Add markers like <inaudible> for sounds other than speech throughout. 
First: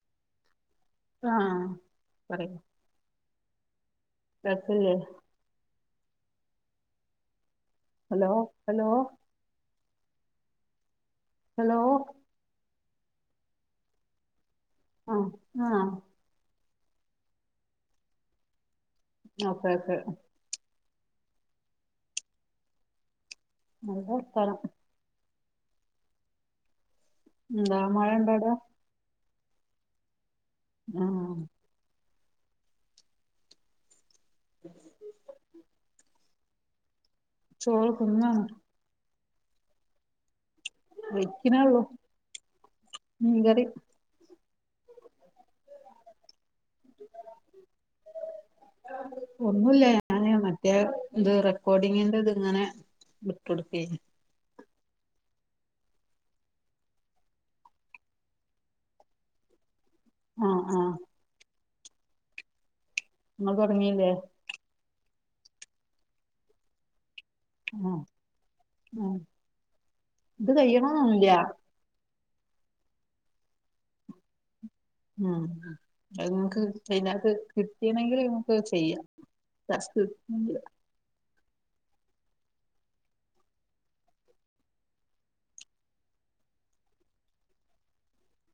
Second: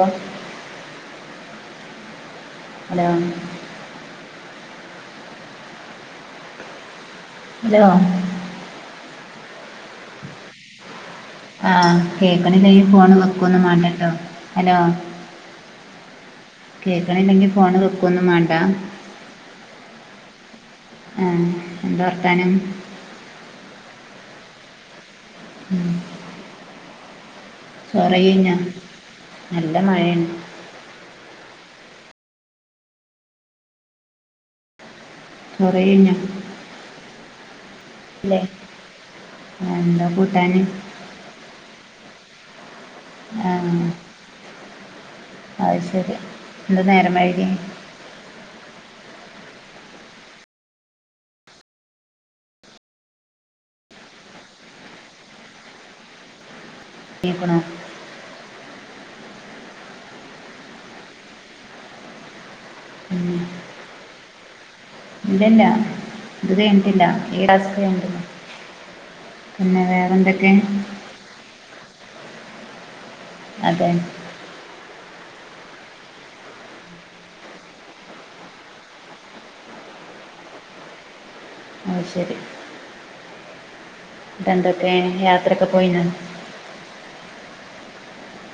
ഓ <unintelligible> ആഹ് പറയ് hello <unintelligible> പക്കല്ലേ hello hello hello ആ hello കേക്കാനില്ലെക്കിൽ ഫോണ് വെക്കൊന്നും മാണ്ട ട്ടോ ഹലോ ആ ആഹ കേൾക്കണില്ലെങ്കിൽ ഫോൺ വക്കൊന്നും മാണ്ട ഓക്കെ ഓക്കെ ആ എന്താ വർത്താനം നല്ല വർത്താനം ഉം. എന്താ മഴ ഇണ്ടോ അവിടെ ചോറെയിയയിഞഹോ നല്ല മഴയാണ് ആഹ ചോറെയികഴിഞ്ഞഹോ ചോർ ല്ലെ എന്താ കൂട്ടാന് വെക്കിനൊള്ളു ആഹ അത് ശരി എന്താ നേരം വഴുകിയെ ഒന്നുല്ല ഞാന് മറ്റേ ഇത് റെക്കോർഡിങ്ങിന്റെ ഇത്ങ്ങനെ വിട്ടോട്കെയിന് ക്ക് ണോ ആഹ് ആഹ് നിങ്ങൾ തുടങ്ങില്ലേ ഇല്ലല്ല ഇന്റദത് കഴിഞ്ഞിട്ടില്ല ഏ ആഹ് <unintelligible> ആഹ് പിന്നെ വേറെന്തൊക്കെ <unintelligible> അതെ ഉം അത് നിങ്ങക്ക് മൈനായിട്ട് കിട്ടിയിണെങ്കിൽ നമുക്ക് ചെയ്യാം <unintelligible> ആ ശരി ഇന്നട്ട് എന്തൊക്കെ യാത്രൊക്കെ പോയിണോ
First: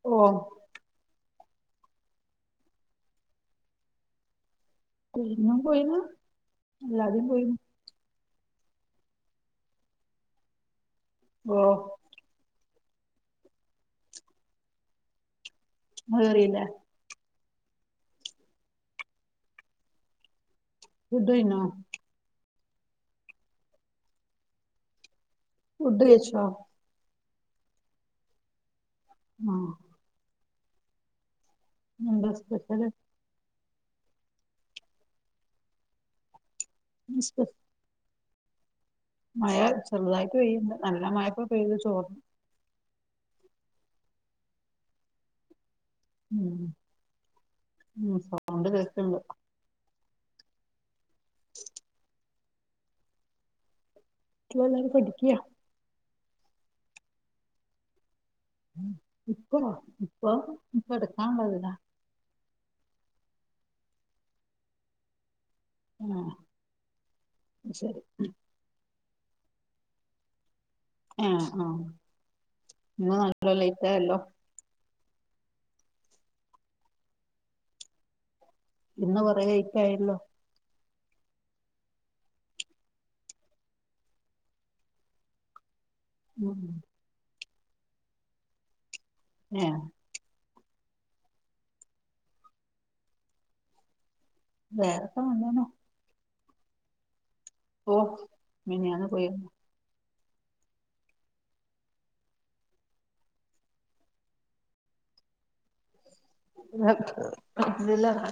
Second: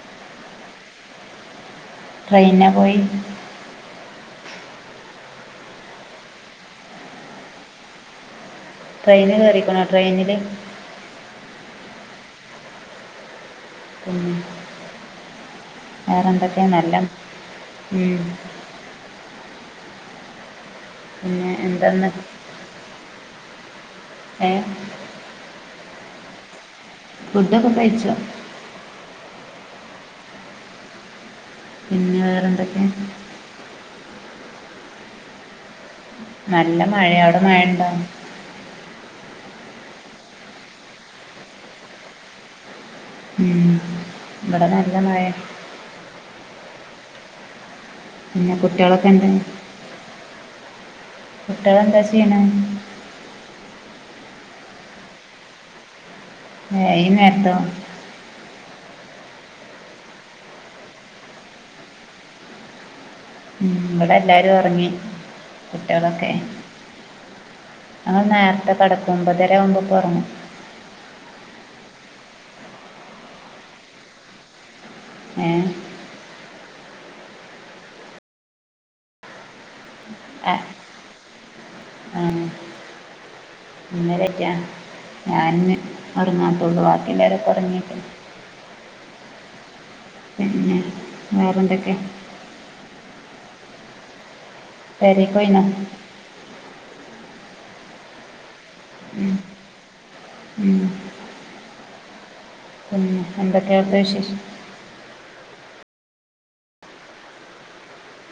ഓ ട്രൈനാ പോയെ ട്രെയിനും പോയന് അല്ലാതിം പോയിൻ ട്രെയിനിൽ കയറിക്ക്ണോ ട്രെയിനിൽ ഓഹ് ഉം അത് അറിയില്ലേ വേറെന്തൊക്കെയ നല്ല ഉം ഫുഡ് പിന്നെ കഴിഞ്ഞോ എന്താന്ന് ഏ ഫുഡ്‌ കഴിച്ചോ ഫുഡൊക്കെ കഴിചു ആഹ പിന്നെ എന്താ വേറെ എന്തൊക്കെ സ്പെഷ്യല് നല്ല മഴയാ അവിടെ സ്പെ- മഴണ്ടോ മഴ ചെറുതായിട്ട് പെയ്യ്ണ്ട് നല്ല മഴപ്പോ പെയ്തു ചോറ്ന്ന് മം ഇവിടെ നല്ല മഴെ ഉം ഉം പിന്നെ സൗണ്ട് കുട്ടികളൊക്കെ കേക്ക്ണ്ട് ഉണ്ട് കുട്ടികൾ എന്താ ചെയ്യ്ണെ കുട്ടികൾ എല്ലാരും പഠിക്കാ ഏ ഈ നേരത്തോ ഉ ഇപ്പൊ ഇപ്പം കിടക്കാൻ ഉള്ളതിലാ ഉം ഇവിടെ എല്ലാരും ഉറങ്ങി കുട്ടികളൊക്കെ ആഹ് ശരി ഞങ്ങൾ നേരത്തെ കിടക്കും ഒമ്പതര ആവുമ്പോക്ക് ഉറങ്ങും ആഹ ആഹ ഇന്ന് നല്ലോ ലൈറ്റ് ആയല്ലോ ഏഹ് ഇന്ന് കുറ എഴുത്തായിരുന്നു ആഹ് അന്നേരക്കാ ഞാൻ ഉം ഉറങ്ങാത്തുള്ളു ബാക്കില്ലാവര ഉറങ്ങിട്ട ആഹ് പിന്നെ വേറെന്തൊക്കെ വേറെക്കെ പെരക്ക് പോയി നേ നല്ലന്നെ ഓഹ് വിനിഞ്ഞായ്ന്ന് പോ ഉം, ഉം എന്തൊക്കെയാണ് അവിടത്തെ വിശേഷം അൽഹംദുലില്ലാ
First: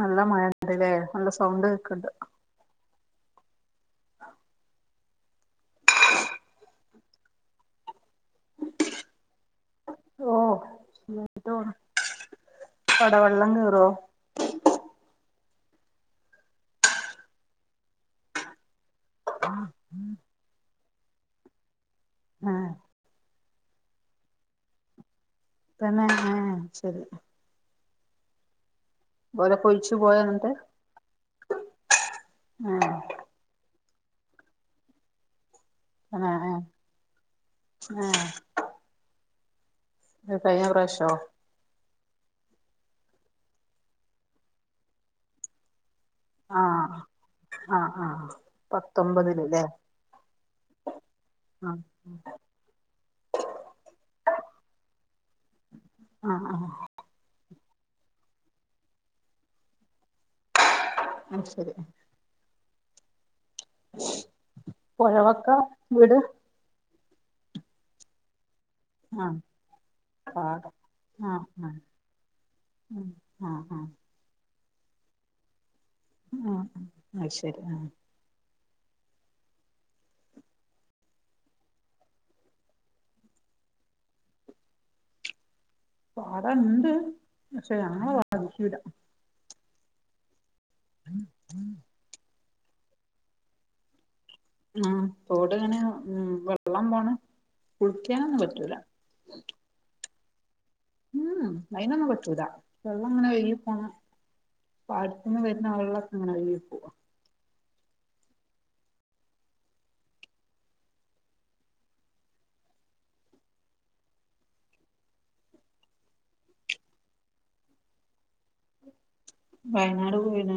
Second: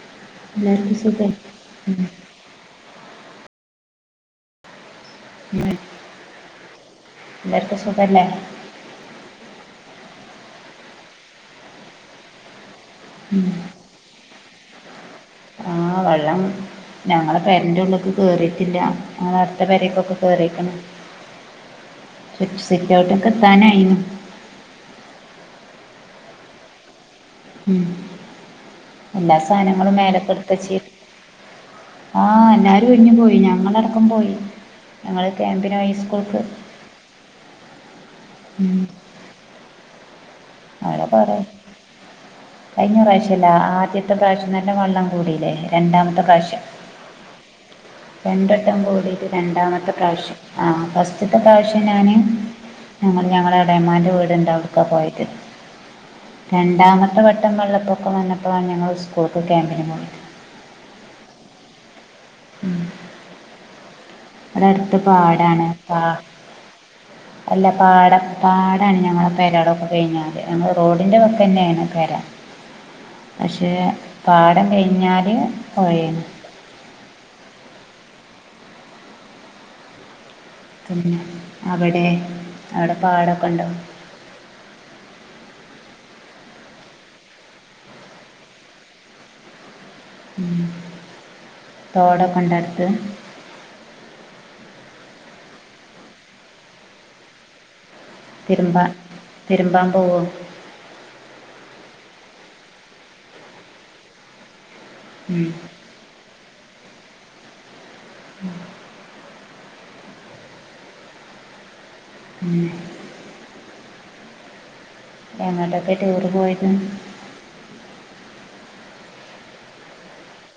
നല്ല മഴണ്ട്ല്ലേ എല്ലാവർക്കും നല്ല സുഖം സൗണ്ട് ഉം, കേക്കണ്ട് ആഹ് ഉ എല്ലാർക്കും സുഖല്ലേ ഓഹ് അട ഉം. വെള്ളം കയറോ ആ വെള്ളം ഞങ്ങളെ പെരൻ്റെ ഉള്ളക്കെ കേറിയിട്ടില്ല അ അടുത്ത പെരക്കൊക്കെ കേയറിക്കണ് ആഹ് സിറ്റോട്ടുക്ക് എത്താനായിരുന്നു തന്നെആ ശരി ഉം എല്ലാ ഓലൊക്കെ ഒഴിച്ചു സാധനങ്ങളും പോയോ എന്നിട്ട് മേലക്കെടുത്ത ച്ച് ആഹ് എല്ലരും ഒഴിഞ്ഞു പോയി ഞങ്ങളടക്കം പോയി ഞങ്ങള് ക്യാമ്പിനോയി ആഹ് ആഹ ആ ആഹ് ഉം കഴഞ്ഞ അങ്ങനെ പ്രാവശ്യോ പറ കഴിഞ്ഞ പ്രാവശ്യല്ല ആദ്യത്തെ പ്രാവശ്യം നല്ല വെള്ളം കൂടില്ലേ രണ്ടാമത്തെ പ്രാവശ്യം ആഹ് ആഹ് ആഹ് രണ്ടെട്ടം കൂടിയിട്ട് പത്തൊമ്പതില്ല്ലേ രണ്ടാമത്തെ പ്രാവശ്യം ആ ഫസ്റ്റത്തെ ആഹ് പ്രാവശ്യം ഞാാന് ഞങ്ങ ഞങ്ങള ഇളാമാന്റെ വീടുണ്ട് അവിടുക്ക പോയിട്ട് ആഹ് ആഹ് രണ്ടാമത്തെ വട്ടംവെള്ളപ്പൊക്കെ വന്നപ്പോഴാണ് ഞങ്ങൾ സ്കൂൾക്ക് ക്യാമ്പന് പോന്നത് ആ ശരി ഉ അടെ അടുത്ത് പുഴവക്ക പാടാണ് കാ വീട് അല്ല പാഠം പാടാണ് ഞങ്ങളുടെ ആഹ് പരടൊക്കെ കഴിഞ്ഞാൽ ഞങ്ങൾ പാടം റോഡിന്റെ ഒക്കെ തന്നെയാണ് പര ഉ ആഹ് ആഹ് പാടം കഴിഞ്ഞാൽ പൊഴെന്ന് ആഹ ആഹ് ശരി ആഹ് പിന്നെ അവിടെ അവിടെ പാടൊക്കെ ഉണ്ടോ പാടൻണ്ട് പക്ഷെ ഞങ്ങെ വാധിക്കുലാ ഉ തോട കൊണ്ടെടുത്ത് ആ തോട് ഇങ്ങനെ ഉ വെള്ളം പോണ കുളിക്ക തിരുമ്പ തിരുബൻ പോവ ഉംഹ് അയിൊന്നും പറ്റൂല വെള്ളം ഇങ്ങനെ ഒഴികി പോണ പാടത്തന്ന് ഉം. വരുന്ന വെള്ളക്കെ ഇങ്ങനെ ഒഴികി പോ <inaudible> മ് ഞങ്ങടെക്കെ ടൂറ് പോയിനു വയനാട് പോയിന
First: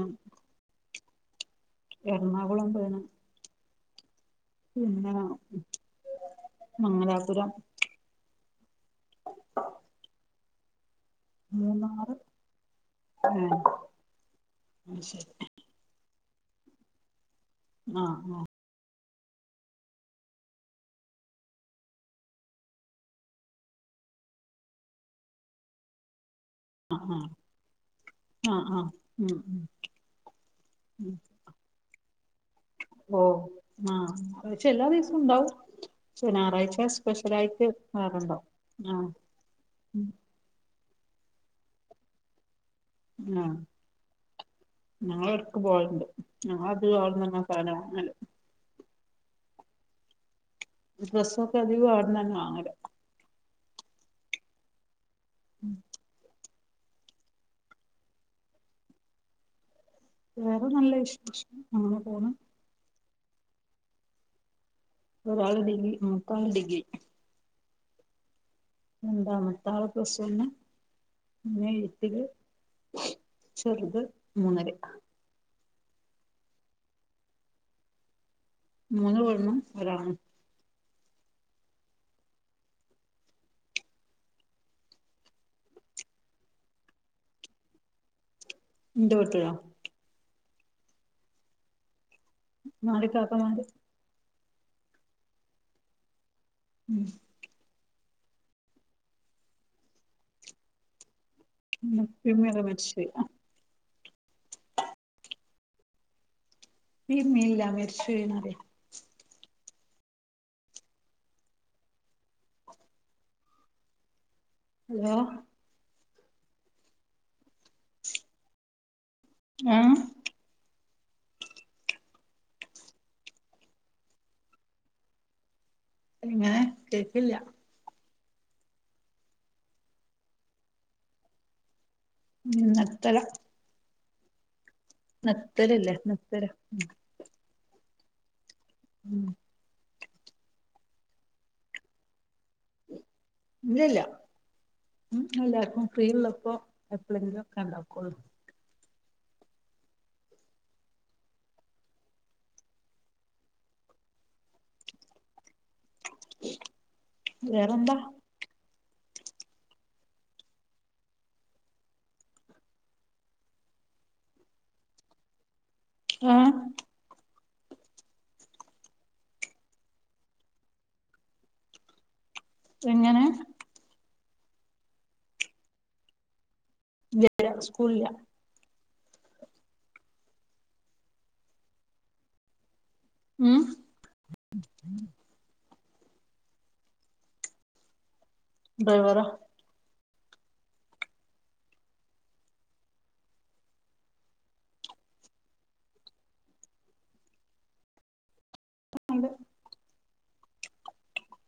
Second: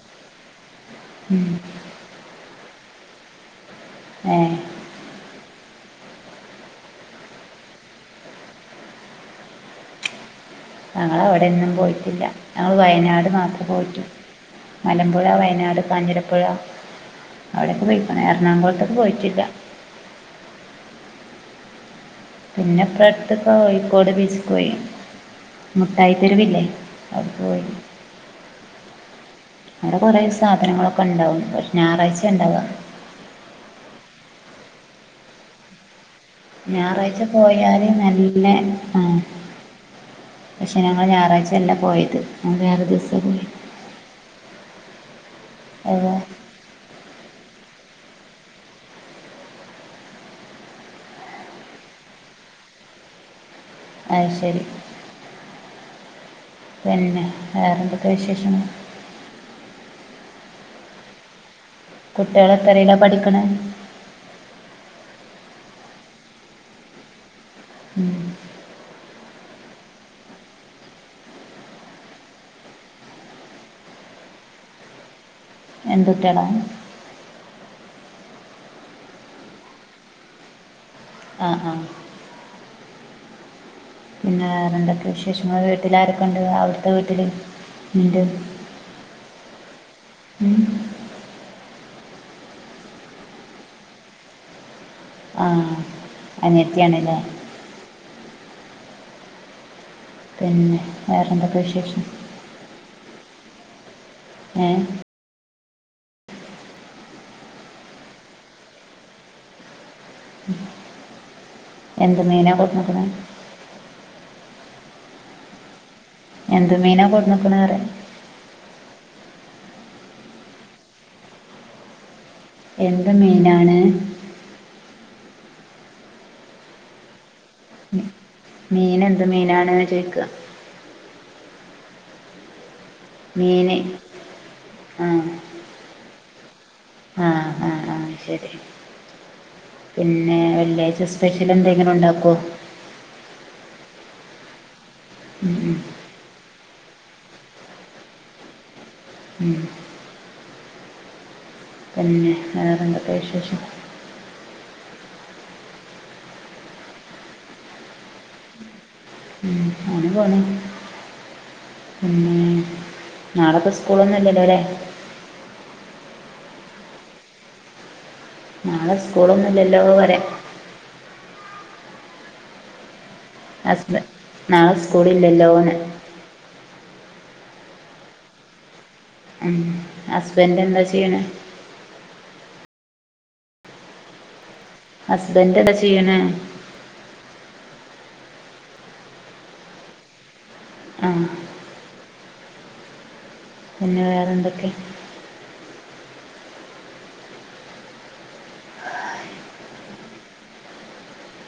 ഉം എറണാകുളം പോണം ഹെ പിന്നെ മംഗലാപുരം ഞങ്ങൾ അവിടെയന്നും മൂന്നാറ് പോയിട്ടില്ല ഞങ്ങൾ വയനാട് ഏഹ് മാത്രം പോയിട്ടു അത് മലമ്പുഴ ശരി വയനാട് കാഞ്ചിരപ്പുഴ അവിടെയൊക്കെ പോയിക്കുനു ആഹ് എറണാകുളത്തൊക്കെ പോയിട്ടില്ല പിന്നെ ഇപ്പടുത്ത് കോയിക്കോട് ബീച്ച്യിക്ക് പോയി മുട്ടായി തരുവില്ലേ ആഹ് ആഹ ആഹ ആഹ് മ് അവിടെ കുറെ സാധനങ്ങളൊക്കെ ഉണ്ടാവും പക്ഷെ ഞായറാഴ്ച ഉണ്ടാവ ഓ ആഹ പക്ഷെ എല്ലാ ദിവസവും ഇണ്ടാവും ഞായറാഴ്ച സ്പെഷ്യല ആയിട്ട് പോയാല് നല്ല വേറുണ്ടവും ആ പക്ഷേ ഞങ്ങൾ ഞായാഴ്ചല്ല പോയത് ഞൾ വേറെ ദിവസം ആഹ ഞങ്ങൾ എടക്ക് പോവലുണ്ട് ഓഹ് ഞങ്ങളത് അവിട്ന്നന്നെ സാദനം വാങ്ങല് ഡ്രസ്സംക്കെ അധികം ആവിടന്ന ന്നെ വങ്ങല് അഹ് ശരി ഉം പിന്നെ വേറെന്തൊക്കെ വിശേഷങ്ങൾ വേറെ നല്ല വിശേഷം അങ്ങനെ പോണ് കുട്ടിളൊത്തറില്ല പഠിക്ക്ണ് ഒരാൾ ഡിഗ്രി മുത്തോൻ ഡിഗ്രി ഉ എന്താ മറ്റാൾ പ്ലസ് വന്ന് പിന്നെ എട്ടിൽ ചെറുത് മൂനിൽ എന്ത് കുട്ടിയാല മൂന്ന് പെണ്ണും ഒരാണും ആഹ ആഹ പിന്നെ വേറെന്താക്കെ വിശേഷങ്ങൾ വീട്ടിലാരൊക്കെ ഉണ്ട് അവിടുത്തെ വീട്ടിൽ ഇണ്ട് ഇന്റെ വീട്ടിലോ ഉം നാല് ഇക്കക്ക മാർ ആ അനിയത്തി ഉം ആണ്ല്ലേ പിന്നെ വേറെന്തൊക്കെ വിശേ ഇന്റെ ഇപ്പിഇമ്മിക്കെ മരിച്ചു പോയി ഹെ ഇപ്പി ഇമ്മില്ല മരിച്ചുപോയിന്ന് പരിയാ എന്ത് മീനാണ് കൊടുന്നക്ക്ണ് ഹലോ എന്ത് മീനാ കൊട്ന്നക്ക്ന്ന്പറയാ ആഏ എന്ത് മീനാണ് ഞാൻ കേക്കില്ല മീൻ എന്ത് മീനാണ് ചോദിക്കുക ഇന്നട്ത്തരം മീന് ആ നെത്തല്‌ ഇല്ലേ നെത്തല് ആ ആ അയ് ശരി ഉം പിന്നെ വെള്ളിയാഴ്ച സ്പെഷ്യൽ എന്തെങ്കിലും ഉണ്ടാക്കോ ഇല്ലല്ല ഉ എല്ലർക്കും ഫ്രീ ഉള്ളപ്പോ എപ്പോളെങ്കിലും ഒക്കെ ഉണ്ടാക്കൊള്ളൂ ഉം പിന്നെ വേറെന്താ എന്താ വിശേഷം വേറെന്താ <unintelligible> ഉം നാളപ്പോ സ്കൂളൊന്നും ഇല്ലല്ലോ ലേ ഏ നാളെ സ്കൂളൊന്നു ഇല്ലല്ലോ പറയാ എങ്ങനെ <unintelligible> നാളെ സ്കൂളില്ലല്ലൊന്ന് ഇല്ലല്ല സ്കൂളില്ല ഉംഹസ്ബൻ് എന്താ ചെയ്യണേ ഉം ഹുസ്ബൻഡ് എന്താ ചെയ്യ്ണേ ഡ്രൈവറാ ഏ പിന്നെ വേറെന്തൊക്കെ <unintelligible>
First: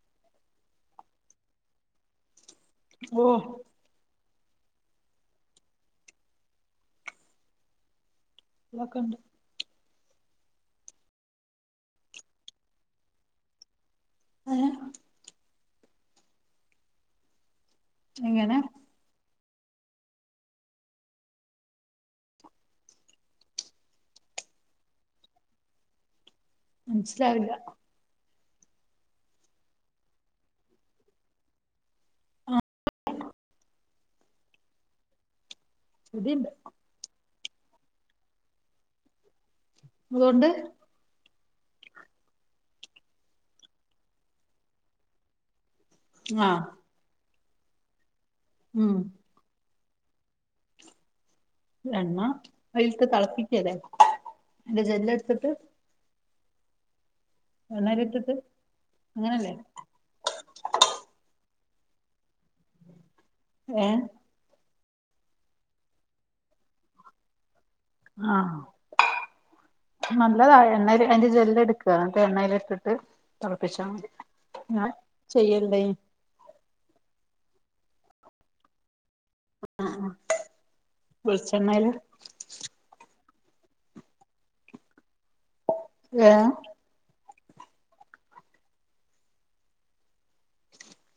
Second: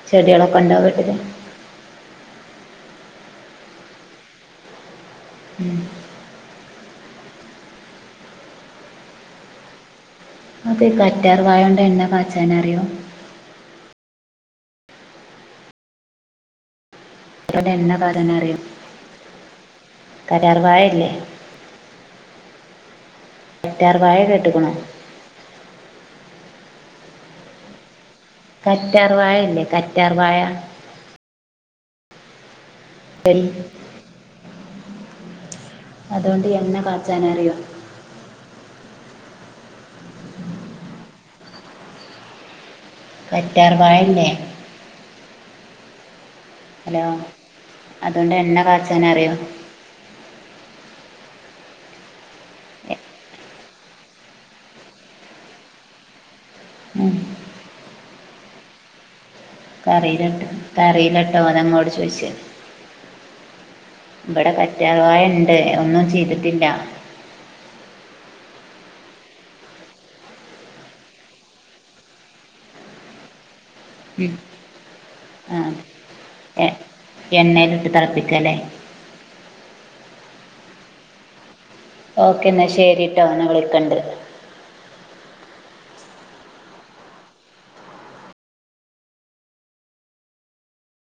ചെടികളൊക്കെ ഉണ്ടോ വീട്ടിൽ ഓ ഉം ക്കെ ഉണ്ട് ഇങ്ങക്ക് കറ്റാർ വഴോണ്ട് എണ്ണ കാച്ചാൻ അറിയോ ഏ എണ്ണ ഉണ്ടാക്കാൻ എങ്ങനെ അറിയൂ കാറ്റാർ വാഴല്ലേ കറ്റാർവാഴ കേട്ടുകുണോ മനസ്സിലാവില്ല കറ്റാർ വാഴ ഇല്ലേ കറ്റാർ വാഴ <inaudible> <unintelligible> അതുകൊണ്ട് പൊതിണ്ട് എണ്ണ കാച്ചാൻ അറിയോ അത് കൊണ്ട് കാറ്റാർവാഴല്ലെ ആഹ് ഹലോ അതുകൊണ്ട് എണ്ണ ഉം കാച്ചാൻ അറിയോ എണ്ണ എ- അയിലിട്ട് തിളപ്പിക്കല്ലേ അതിന്റെ ജെല്ല് എടുത്തിട്ട് ഉം എണ്ണെ അയ്ലിട്ടിട്ട് അങ്ങനെ അല്ലേ അറീലാട്ടോ ഇക്ക് അറീലാട്ടോ അതാ ഇങ്ങളോട് ചോദിച്ചത് ഏഹ് ഇവിടെ കറ്റാർവാഴ ഉണ്ട് ഒന്നും ചെയ്തിട്ടില്ല ആഹ് <unintelligible> അതിന്റെ ജെല്ല് എടുക്കുക എന്നിട്ട് എണ്ണൽ ഇട്ടിട്ട് തിളപ്പിച്ചാ മതി ഉം ഞാൻ ആ ചെയ്യലിണ്ടേനി എ എണ്ണയിലിട്ട് തിളപ്പിക്ക അല്ലേ ആഹ് ആഹ്‌ വെളിച്ചെണ്ണേൽ - ഓക്കേ എന്നാൽ ശരിട്ടോ ഞാൻ വിളിക്കണ്ട് ഏഹ്